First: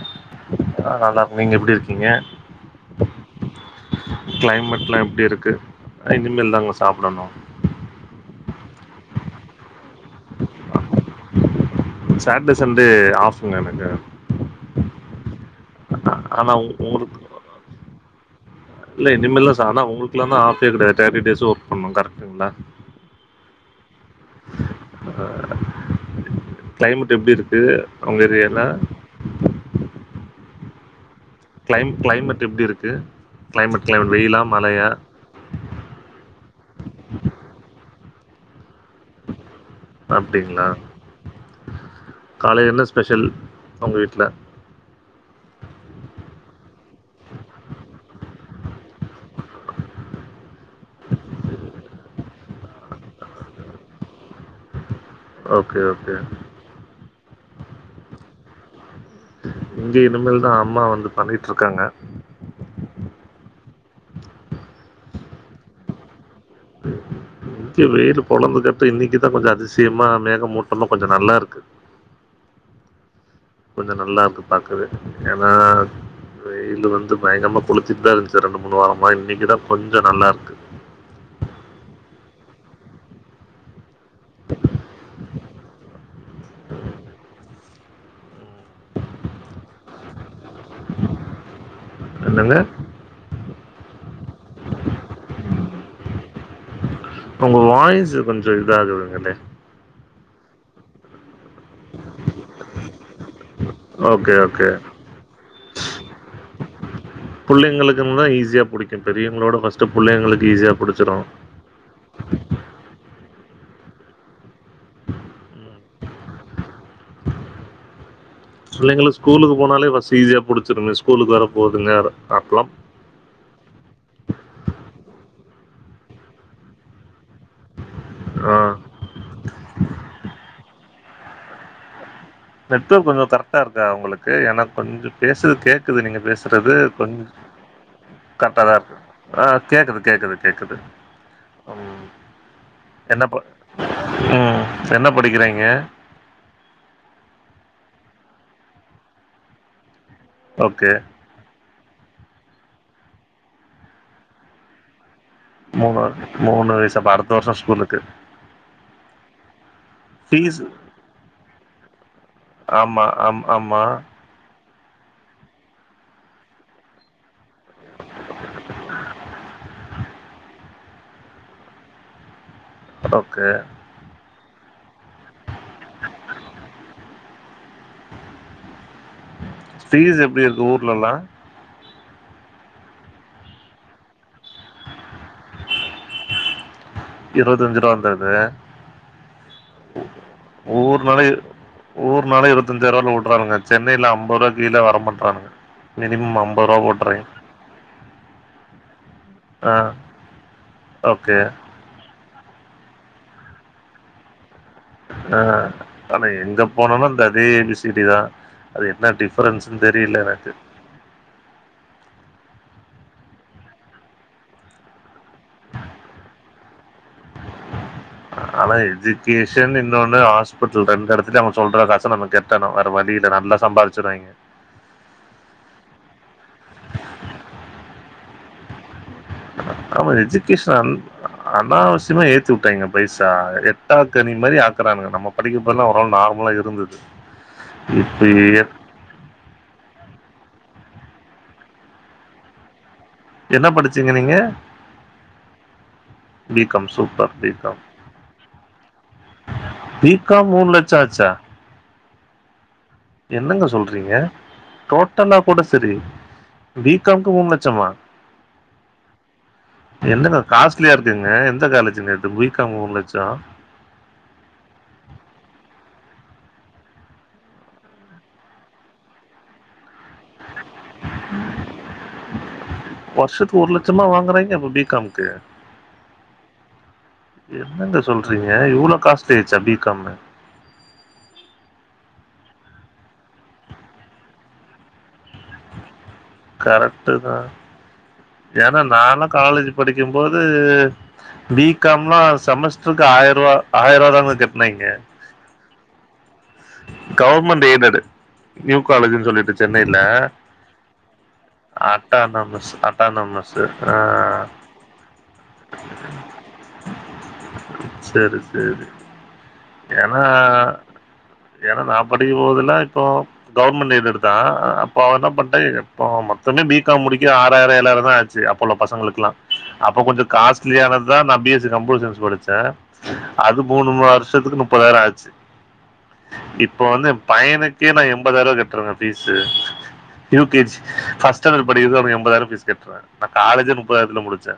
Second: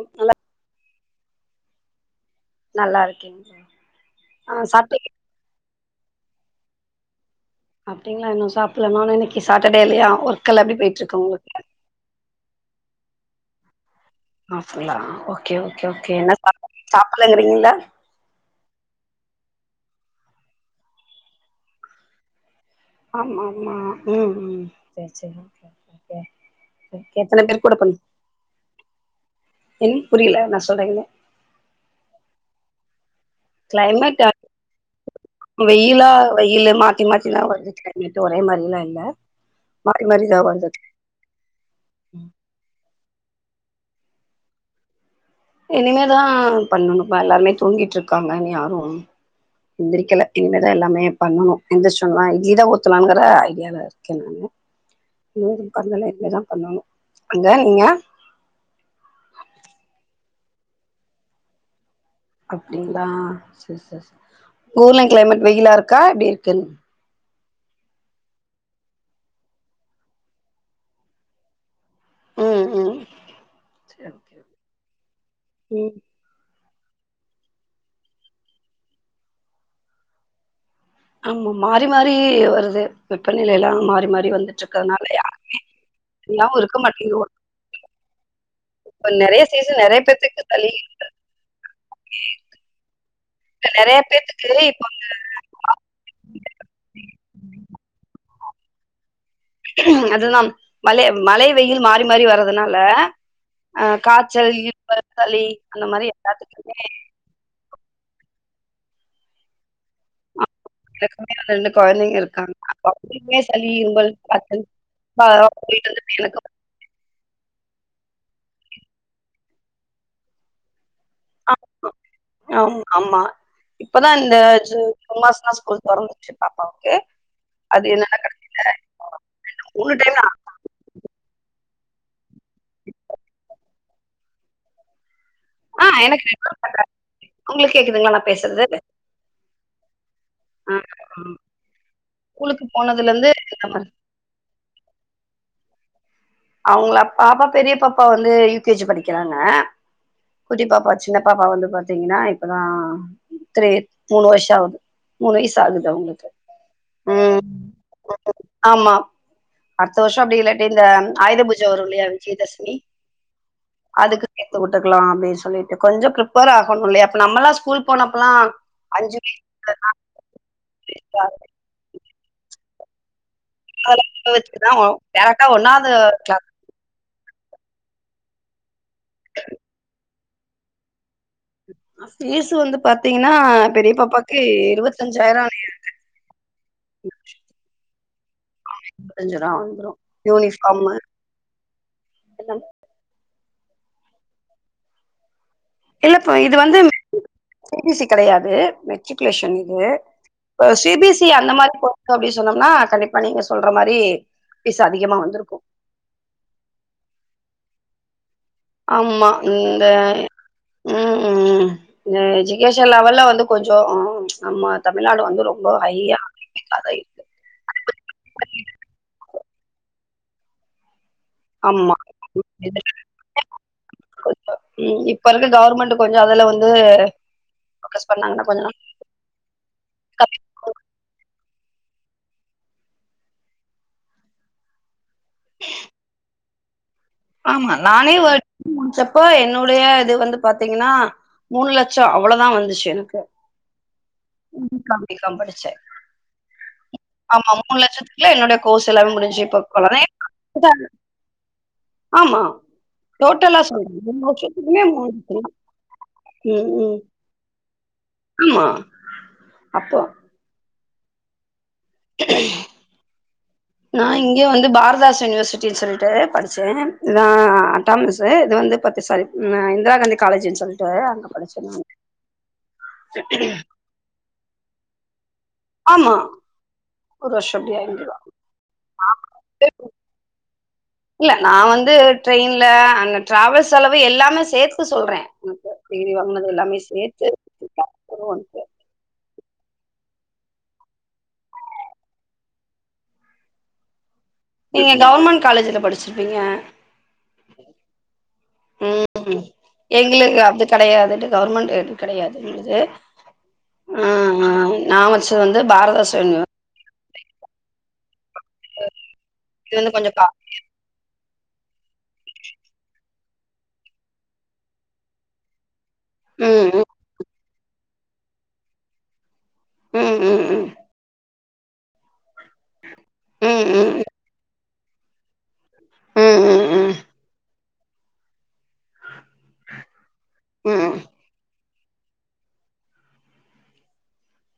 Okay ஆ நல்லா இருக்கே நீங்க எப்டி இருக்கீங்க நல்லா இருக்கேங்க ஆ கிளைமேட்லா சாப்ட்டீங்க எப்டி இருக்கு இனிமேல் தாங்க சாப்டணு அப்டிங்களா இன்னு சாப்டல நானு இன்னக்கி சாட்டர்டே இல்லையா ஒர்க்ல்லா எப்டி போயிட்டு இருக்கு உங்களுக்கு சாட்டர்டே சண்டே ஆஃப்ங்க எனக்கு ஆஃப்ங்களா ஓகே ஓகே அ ஓகே என்ன ஆனா சாப்பாடு உங்களுக்கு சாப்டலங்கிறீங்கள இல்ல இனிமேல்தா சா ஆனா உங்களுக்குல்லாதா ஆஃப்பே கெடையாது தேட்டி டேஸ்ஸு ஒர்க் பண்ணணு கரெக்ட்டுங்ளா ஆமா ஆமா ம் ம் சேரி சேரி கிளைமேட் ஓகே எப்டி எத்தன இருக்கு பேர் கூட உங்க ஏரியால ம் புரியல என்ன சொல்றீங்கன்னு கிளைம் கிளைமேட் எப்டி இருக்கு கிளைமேட் கிளைமேட் வெயிலா மழையா வெயிலா வெயிலு மாத்தி மாத்திதா வருது கிளைமேட் ஒரே மாரிலா இல்ல மாறி மாறிதா அப்டிங்களா வருது காலேல என்ன ஸ்பெஷல் உங்க வீட்ல இனிமேதா பண்ணணு இப்ப எல்லாருமே தூங்கிட்டு இருக்காங்க இனி யாரு எந்திரிக்கல இனிமேதா எல்லாமே பண்ணணு எந்திரிச்ச ஒன்னதா இட்லிதா ஊத்தலாங்ற ஐடியால இருக்கே நானு இன்னு ஓகே பண்ணல ஓகே இனிமேதா பண்ணணு அங்க நீங்க இங்க இனிமேல்தா அம்மா வந்து பண்ணிட்டுருக்காங்க அப்டிங்ளா செரி செரி செரி ஊர்ல கிளைமேட் வெயிலா இருக்கா எப்டி இருக்குன்னு இங்க வெயில் பொலந்துக்கட்டு இன்னைக்குதா கொஞ்சோ அதிசயமா மேகமூட்டோல்லா கொஞ்சோ நல்லா இருக்கு ம் ம் கொஞ்சோ செரி நல்லா ஓகே இருக்கு பாக்கவே ஏனா ம் வெயிலு வந்து பயங்கரமா கொளுத்திட்டுதா இருந்துச்சு ரெண்டு மூணு வாரமா இன்னைக்குதா கொஞ்சோ நல்லாருக்கு ஆமாமா மாறி மாறி வருது வெப்பநிலையெல்லா மாறி மாறி வந்துட்டு இருக்கனாலயா நவ் இருக்க மாட்டேங்கு இப்ப நெறயா சீசன் நெறயா பேத்துக்கு சளி, இருமல் என்னங்க இங்க நெறயா பேத்துக்கு இப்ப இங்க உங்க வாய்ஸ் கொஞ்சோ இதாகுதுங்களே அதுதா மழை மழை வெயில் மாறி மாறி வர்றதுனால அ ஓகே, காய்ச்சல், ஓகே. இருமல், சளி அந்த மாரி எல்லாத்துக்குமே புள்ளைகளுக்குனா ஈஸியா புடிக்கு பெரியவங்கள விட ஃபர்ஸ்ட்டு புள்ளைங்களுக்கு ஈஸியா புடிச்சிரும். எனக்குமே வந்து ரெண்டு கொழந்தைங்க இருக்காங்க [inaudible] சளி, இருமல், காய்ச்சல் ம். [inaudible] புள்ளைங்கள் ஸ்கூலுக்கு போனாலே ஃபர்ஸ்ட் ஈஸியா புடிச்சிருமே ஸ்கூலுக்கு வேர ஆமா போகுதுங்க அப்பெல்லா ஆமா ஆமா இப்பதா இந்த ஜு ஜூன் மாசோதான் ஸ்கூல் தொறந்துச்சு பாப்பாவுக்கு அது என்ன ஆ உன்னுட்டேனா நெட் ஒர்க் கொஞ்சோ கரெக்டா இருக்கா உங்களுக்கு எனக்கு கொஞ்சோ பேசறது ஆ கேக்குது நீங்க எனக்கு ரெகுலர் பேசறது பண்றாங்க. கொஞ் உங்களுக்கு கேக்குதுங்களா நான் பேசுறது? கரெக்டாதா இருக்கு ஆ கேக்குது கேக்குது ஆ கேக்குது ம் ஸ்கூலுக்கு என்ன போனதுலருந்து இந்த மாரி ம் என்ன படிக்கறீங்க அவுங்கள பாப்பா பெரிய பாப்பா வந்து யூ கே ஜி படிக்கிறாங்க குட்டி ஓகே பாப்பா சின்ன பாப்பா வந்து பாத்தீங்கன்னா இப்பதான் த்ரீ மூணு வருஷோ ஆகுது மூணு வயசு ஆகுது மூணு அவுங்களுக்கு மூணு வயசு அப்ப அடுத்த ம் வருஷோ ஸ்கூல் இருக்கு ஆமா அடுத்த வருஷோ அப்டி ஃபீஸ் இல்லாட்டி இந்த ஆயுத பூஜ வரு இல்லயா விஜயதசமி ஆமா ஆம் ஆமா அதுக்கு சேத்து விட்டுக்கலா அப்டின்னு சொல்லிட்டு கொஞ்சோ ப்ரிப்பேர் ஆகனு இல்லயா அப்ப நம்மெல்லா ஸ்கூல் போனப்பல்லா அஞ்சு [inaudible] ஓகே [inaudible] வெச்சுதா டைரக்டா ஒன்னாவது கிளா ஃபீஸ் எப்டி இருக்கு ஊர்ல எல்லா ஃபீஸ் வந்து பாத்தீங்கன்னா பெரிய பாப்பாக்கு இருவத்தஞ்சாயிரோ ஆகி இருக்கு இருவத்தஞ்சு ரூவா வந்திருது இருவத்தஞ்சிரூவா வந்திரு யூனிஃபார்மு ஊர்னால இருவத்தஞ்சாயிர ரூவால விடுறாங்க சென்னைல அம்பது ரூவாக்கு கீழ வர மாட்றாங்க இல்லப்பா இது வந்து சி பி சி கெடயாது மெட்ரிகுலேஷன் ஆ இது C B S C okay அந்த மாரி அப்டி சொன்னம்னா கண்டிப்பா நீங்க சொல்ற மாரி ஃபீஸ் அதிகமா அ வந்திருக்கு ஆனா எங்க போனாலு இந்த அதே ஏ பி சி டிதா அது என்ன ஆமா இந்த டிஃப்ரென்ஸுன்னு தெரில எனக்கு ம் ம் இந்த எஜுகேஷன் லெவல்ல வந்து கொஞ்சோ நம்ம தமிழ்நாடு வந்து ரொம்ப ஹையா அதா இருக்கு ஆனா எஜுக்கேஷன் இன்னொன்னு ஆஸ் பிட்ல் ரெண்டு எடத்துலியு அவ சொல்ற ஆமா காச நம கெட்டணு வேற வழி இல்ல நல்லா சம்பாதிச்சறாய்ங்க. அ ம் இப்ப இருக்க கவர்மெண்டு கொஞ்சோ அதுல வந்து ஃபோகஸ் பண்ணாங்கன்னா கொஞ்சோ ஆமா எஜுகேஷன் நல் அனாவசியமா ஏத்தி உட்டாய்ங்க பைசா எட்டாக்கனி மாரி ஆக்குறானுங்க நம்ம படிக்கிப்பல்லா ஒரளவு நார்மலா இருந்துது. ஆமா நானே வட் முச்சப்போ என்னுடைய இது வந்து பாத்தீங்கன்னா மூணு லட்சோ அவ்வளதா வந்துச்சு எனக்கு. என்ன படிச்சீங்க நீங்க [inaudible] காம் பி காம் படிச்சே. பி காம் சூப்பர் பி ஆமா மூணு காம் லட்சத்துக்குள்ள என்னுடைய கோர்ஸ் எல்லாமே முடிஞ்சு இப்ப பி காம் மூணு [inaudible] லட்ச ஆச்சா ஆமா. டோட்டலா என்னங்க சொல்றே சொல்றீங்க மூணு வருஷத்துக்குமே மூணு டோட்டலா வருஷம் கூட செரி. பி காம் க்கு மூன் லட்சமா? ம்மா அப்போ என்னங்க காஸ்ட்லியா இருக்குங்க எந்த காலஜ்ஜுங்க இது பி காம் மூன் லச்சோ நா இங்க வந்து பாரதாஸ் யுனிவர்சிட்டின் சொல்ட்டு படிச்சே. நா அட்டாமசு இது வந்து பத்து சாரி நா இந்திரா காந்தி காலேஜ்ன் சொல்ட்டு அங்க படிச்சே நானு. ச்சமா வாங்குறாய்ங்க இப்போ பி காம் க்கு. ஆமா ஒரு வருஷோ அப்டி என்னங்க ஆயிடுதா சொல்றீங்க இவ்ளோ காஸ்ட்லி ஆய்ர்ச்சா பி காமு. இல்ல நா வந்து ட்ரெயின்ல அங்க ட்ராவல் செலவு எல்லாமே சேத்து சொல்றே உனக்கு. டிகிரி வாங்குனது எல்லாமே சேத்து [inaudible] ஆனா நால்லா காலேஜ் படிக்கிம்போது பி காம் லா செமஸ்ட்ருக்கு ஆயர்வா ஆயர்வாதாங்க கெ நீங்க கவுமெண் காலேஜ்ல படிச்சிருப்பீங்க. Government aided. ம் எங்குளுக்கு அது கெடையாதுடு கவுர்மெண்டு எய்டெட் கெடையாது அட்டானமஸ் எங்குளுது. அட்டானமஸ் ம் ம் நா பச்சது வந்து பாரதாஸு யுனிவ செரி சேரி இது வந்து கொஞ்சோ ஏன்னா கா ஏனா நா படிக்கும் போதெல்லா இப்போ கவுர்மெண்ட்டு எய்டெடுதா அ அப்போ அவ என்ன பண்ட்டா இ ப்போ மொத்தமே பி ம் காம் முடிக்க ஆறாயிரோ ஏழாயிரந்தா ஆச்சி அப்போ உள்ள பசங்களுக்ளா. அப்ப ம் கொஞ்சோ ம் ம் காஸ்ட்லியானதா நா B S C computer science படிச்சே அது ம் ம் மூணும வரு ஷத்துக்கு நுப்பதாயிரோ ஆச்சு. ம் இப்போ ம் வந்து எ பையனுக்கே நா எம்பதாயிருவா கட்றங்க ஃபீசு. யூ கே ம் ஜி ம் ஃபஸ்ட்டாண்டடு படிக்கிறதுக்கே அவுனுக்கு எம்பதாயிரோ ஃபீஸ் கட்றே நா காலேஜே நுப்பதாயிரத்துல முடிச்சே.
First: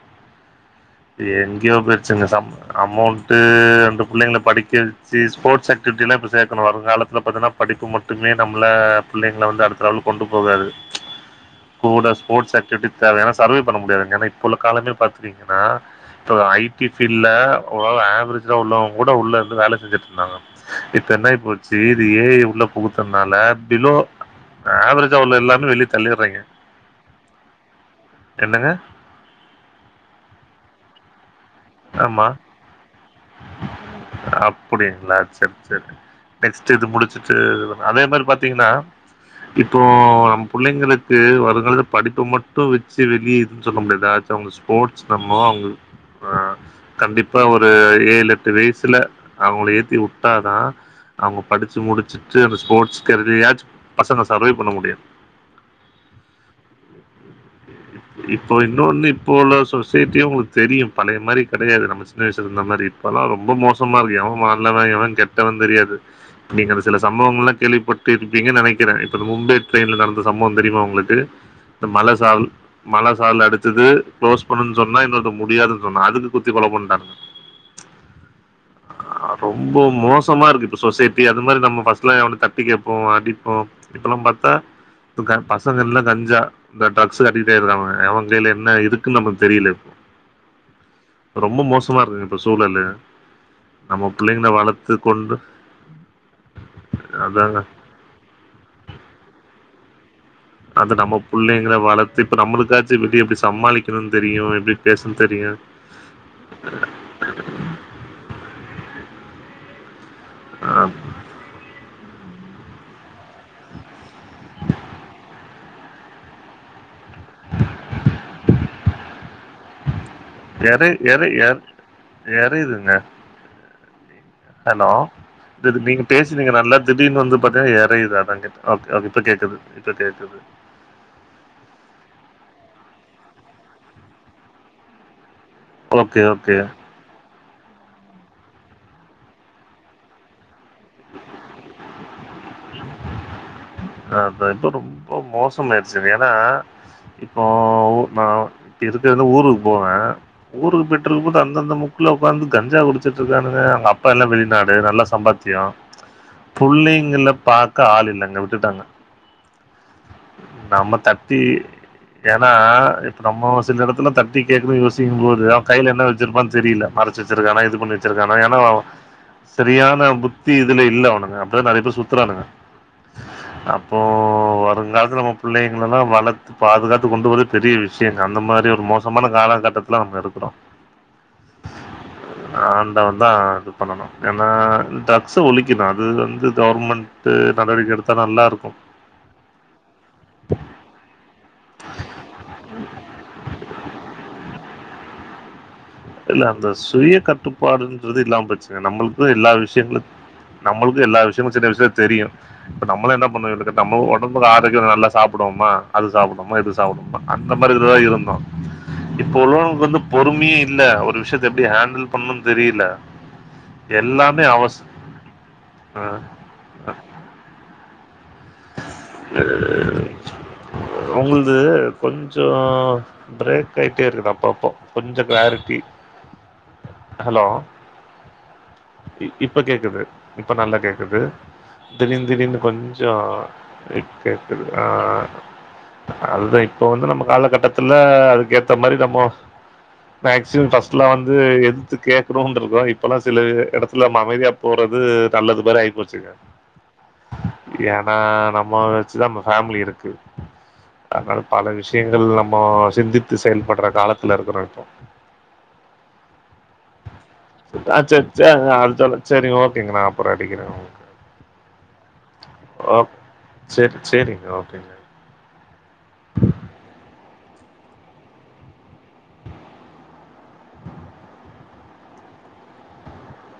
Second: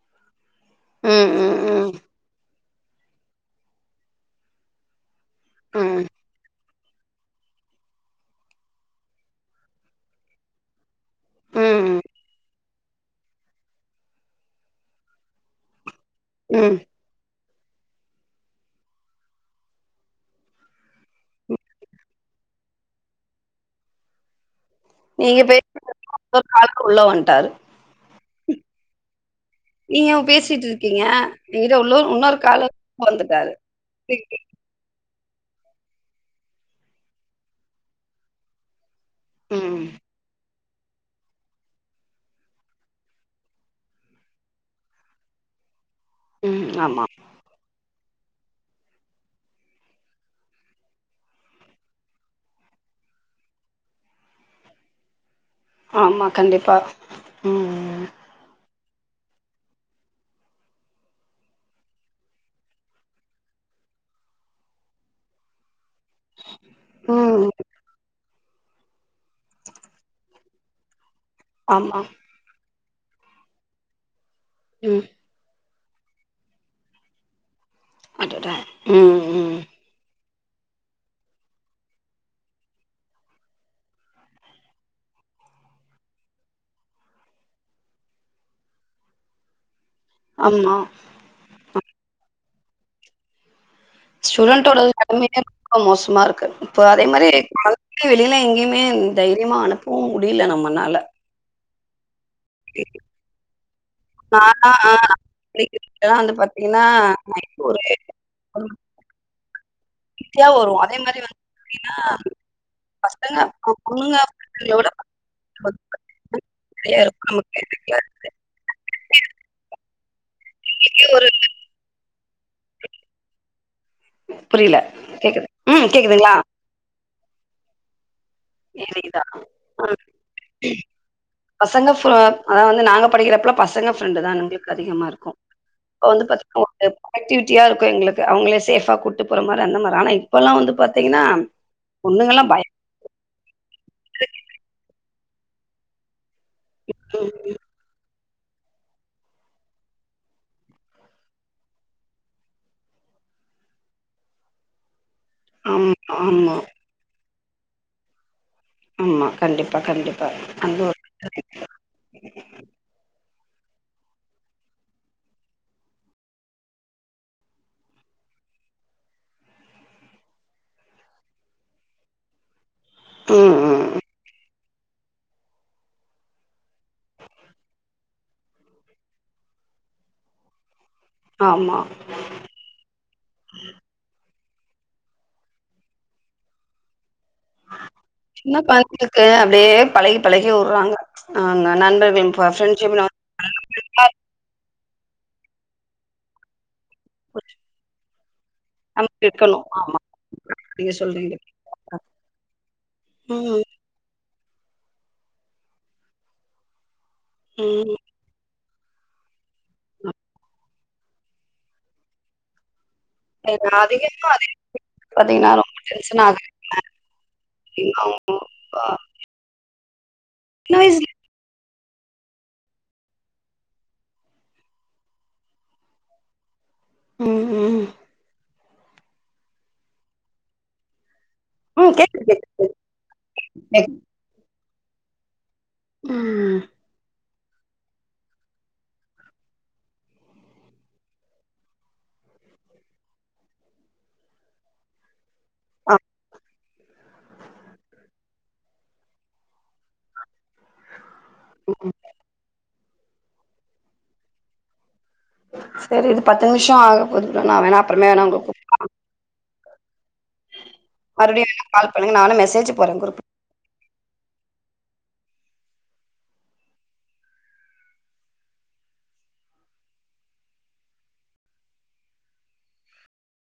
ம் ம் ம் எங்யோ போயிர்ச்சுங்க சம் அமௌண்ட்டு ரண்டு புள்ளைங்கள படிக்க சி ஸ்போட்ஸ் ம் ஆக்டிவிட்டிலா இப்ப சே ன்னு வருங்காலத்துல பாத்தினா படிப்பு மட்டுமே நம்ள புள்ளைங்கள வந்து அடுத்த லெவல்க் கொண்டு போகாது. ம் ம் கூட ஸ்போட்ஸ் ஆக்டிவிட்டி தாருக்கு ஏனா சர்வே பண்ண முடியாதுங்க ஏனா இப்ப உள்ள காலங்கள் பாத்துடிங்கனா இப்ப ஐ ம் டி ஃபீல்ல ஒரளவு ஏவரேஜ்டா உள்ளவங்கூட உள்ள இருந்து வேல செஞ்சுட்ருந்தாங்க. இப் பென்னாய்ப்போச்சி இது ஏ ஐ உள்ள புகுத்தன்னால பிலோ ஏவரேஜா உள்ள நீங்க பே எல்லாமே வெளிய தள்ளிர்றாய்ங்க. ஒரு காலர் உள்ள வன்ட்டாரு என்னங்க? நீங்க அவு பேசிட்ருக்கீங்க எங்கிட்ட உள்ளோ ஆமா இன்னொரு கால வந்துட்டாரு டிங் டிங் அப்புடிங்ளா செர் செர் நெக்ஸ்ட்டு இது முடிச்சுட்டு அதுபண் அதே மாரி பாத்தீங்கன்னா இப்போ ம் நம் புள்ளைங்களுக்கு வருங்காலத்துல படிப்ப மட்டு வெச்சு வெளிய எதுன் சொல்ல முடியாது [unintelligible] ஸ்போர்ட்ஸ் தெறம தா அவங் அ ம் ஆமா கண்டிப்பா ஒரு ஏழு எட்டு வய்சுல அவங்கள ஏத்திவுட்டாதா அவங்க படிச்சு முடிச்சுட்டு அந்த ஸ்போர்ட்ஸ் கரியர்யாச்சு பசங்க சர்வே பண்ண முடியு ஆமா கண்டிப்பாக ம் இப்போ இன்னொன்னு இப்போ உள்ள சொசைட்டியு உங்களுக்கு தெரியு பழைய மாரி கெடையாது நம்ம சின்ன வய்சுல இருந்த மாரி இப்பெல்லா ரொம்ப மோசமாருக்கு எவே நல்லவே எவே கெட்டவன் தெரியாது நீங்க அந்த சில ம் சம்பவம்லா கேள்விப்பட் ட்டு இருப்பீங்கன்னு நெனைக்கிறே இப்ப இந்த மும்பை ட்ரெயின்ல நடந்த சம்பவோ தெரியுமா உங்குளுக்கு இந்த ஆமா மலசால் மழசாரல் அடிச்சது க்ளோஸ் பண்ணுன் சொன்னா ம் இன்னொர்த்த முடியாதுன் சொன்னா அதுக்கு குத்தி கொல பண்டாங் அடடா ம் ஆ ம் ரொம்ப மோசமாருக்கு இப்ப சொசைட்டி அது மாரி நம்ம ஃபஸ்ட்லா எவனா தட்டி கேப்போ அடிப்போ இப்பல்லா பாத்தா டு க பசங்கள்லா கஞ்சா இந்த டிரக்ஸ்சுக்கு அடிக்ட்டு ஆயிர்றாவே எவே கைல என்ன இருக்குன்னு நமக்கு தெரில இப் ஆமா ரொம்ப மோசமா இருக்குது இப்ப சூழலு நம்ம புள்ளைங்கள ஸ்டூடெண்டோட வளத்து [inaudible] கொண்டு ரொம்ப மோசமாருக்கு இப்போ அதே மாரி அதா க்கே வெளில எங்கிமே தைரியமா அனுப்பவு முடில நம்ம அது நம்ம புள்ளைங்கள வளத் இப்ப நம்முளுக்காச்சு வெளிய எப்டி சமாளிக்றதுன் தெரியு எப்டி பேசுன் தெரியு இதுலா வந் பாத் தினா நைட்டு ஒரு ஒரு மணி [inaudible] க்குலா ஆ வருவோ அதே மாரி வந்து பாத்தீன்னா பசங்க பொண்ணுங்க [inaudible] எவ்ளோ [inaudible] எறை இங்கே ஒரு எறை எ எறையிதுங்க புரியல ஹலோ கேக்குது இ து ம் நீங்க கேக்குதுங்களா பேசுறிங்க நல்லா திடீர்ன்னு வந்து பாத்தினா எறையுது அதா கேட்டே ஓகே ஓ இப்ப இதேதான். கேக்குது இப்ப கேக்குது பசங்க ஃபா அதாது வந்து நாங்க படிக்றப்பலா பசங்க ஃப்ரெண்டு தா எங்ளுக்கு அதிகமாருக்கு அப்ப ஓகே வந்து ஓகே பாத்தீங்னா ஒரு ப்ரோடக்டிவிட்டியா இருக்கு எங்ளுக்கு அவங்களே சேஃபா கூட்டு போற மாரி அந்த மாரி ஆனா இப்பல்லா வந்து பாத்தீங்கனா பொண்ணுங்கலா பய அ இப்ப இப்போ ரொம்ப மோசமாய்ருச்சு ஏனா ம் இப்போ ஒ நா [unintelligible] ஊருக்கு போவே ஊருக்கு பெயிட்ருக்கும்போது அந்தந்த முக்குல உக்காந்து [unintelligible] குடிச்சிட்ருக்கானுங்க அங்க அப்பா எல்லா வெளிநாடு நல்லா சம்பாத் தியோ ஆமா ஆமா புள்ளிங்கள பாக்க ஆள் இல்லைங்க விட்டுட்டாங்க ஆமா கண்டிப்பா கண்டிப்பா அந்த ஒரு [inaudible] ஏனா இப்ப நம்ம ஒரு சில எடத்துல தட்டி கேக்கவே யோசிக்கும் போது அவே கைல என்ன வச்சிருப்பான் தெரில மற் ச்சி வச்சிருக்கானா இது பண்ணி வச்சிருக்கானா ஏனா சரியான புத்தி இதுல இல்ல அவனுங்க அப்டிதா நறைய பேர் சுத்துறானுங்க ம் ம் அப்போ ம் வருங்காலத்துல நம்ம புள்ளைங்களலா வளத் பாதுகாத்து கொண்டு போறது பெரிய விஷயங்க அந்த மாரி ஒரு மோசமான காலகட்டத்துல நம்ம இருக்குறோ ஆமா ஆண்டவன்தா இது பண்ணணு ஏன்னா டிரக்ஸு ஒழிக்கணு அது வந்து கவுர்மெண்ட் ட்ரு நடவடிக்க எடுத்தா நல்லாருக்கும் இதுக்கு அப்டியே பழகி பழகி உர்றாங்க அங்க நண்பர் ப ஃபிரண்ட்ஷிப் இல்ல அந்த சுய கட்டுப்பாடுன்றது இல்லாம போச்சுங்க நமக்கு நம்மளுக்கு எல்லா இருக்கணு ஆமா விஷயங்களு நீங்க நம்மளுக்கு எல்லா சொல்றீங்க விஷயமு சின்ன விஷயமு தெரியு இப்ப நம்மள என்ன ம் பண்ணு நம்ம ஒடம்புல ஆரோக்கிய நல்லா சாப்டுவோமா அது சாப்டுவோமா இது சாப்டுவோமா அந்த மாரிதா ம் இருந்தோ இப்ப உள்ளவங்க்கு வந்து பொறுமையே இல்ல ஒரு விஷயத்த எப்டி ஹேண்டில் பண்ணுன்னு தெரியில [unintelligible] அதிக அதிக பாத்தீங்கன்னா ரொம்ப அ டென்ஷனாகுது இங்க [inaudible] ஆ இ சின்ன வயசு உங்குள்து கொஞ்ச பிரேக் ஆயிட்டே இருக்குது அப்பப்போ கொஞ்ச கிளாரிட்டி ஹலோ ம் ம் இ இப்ப கேக்குது இப்ப நல்லா கேக்குது திடீன் திடீர்னு கொஞ்ச எக் கேக்குது ஆ ம் அதுதா இ ப்போ வந்து நம்ம காலகட்டத்துல அதுக்கேத்த மாரி நம்மோ மேக்சிமம் ஃபஸ்ட்லா வந்து எதிர்த்து கேக்கணுன்‌ இருந்தோ இப்பெல்லா சில எடத்துல நம்ம அமைதியா போறது நல்லதுமாரி ஆயி போச்சுங்க ஏன்னா நம்மோ வச்சுதா நம்மோ ஃபேமிலி இருக்கு அதனால பல விஷயங்க இதுல நம்மோ சிந்தித்து செயல்படுற காலத்துல இருக்கிறோ இப்போ செரி இது பத்து நிமிஷ ஆகும் ஒருவான்னா வேணா ஆ அப்புறமே சேர் வேணா உங்களுக்கு கூப் சேர் அடுத்த ஆள செரிங்க ஓகேங்க நா அப்புறம் அடிக்கிற மறுபடியு எனக்கு கால் பண்ணங்க நானு மெசேஜ் போடுற குருப் சேரி சேரிங்க ஓகேங்க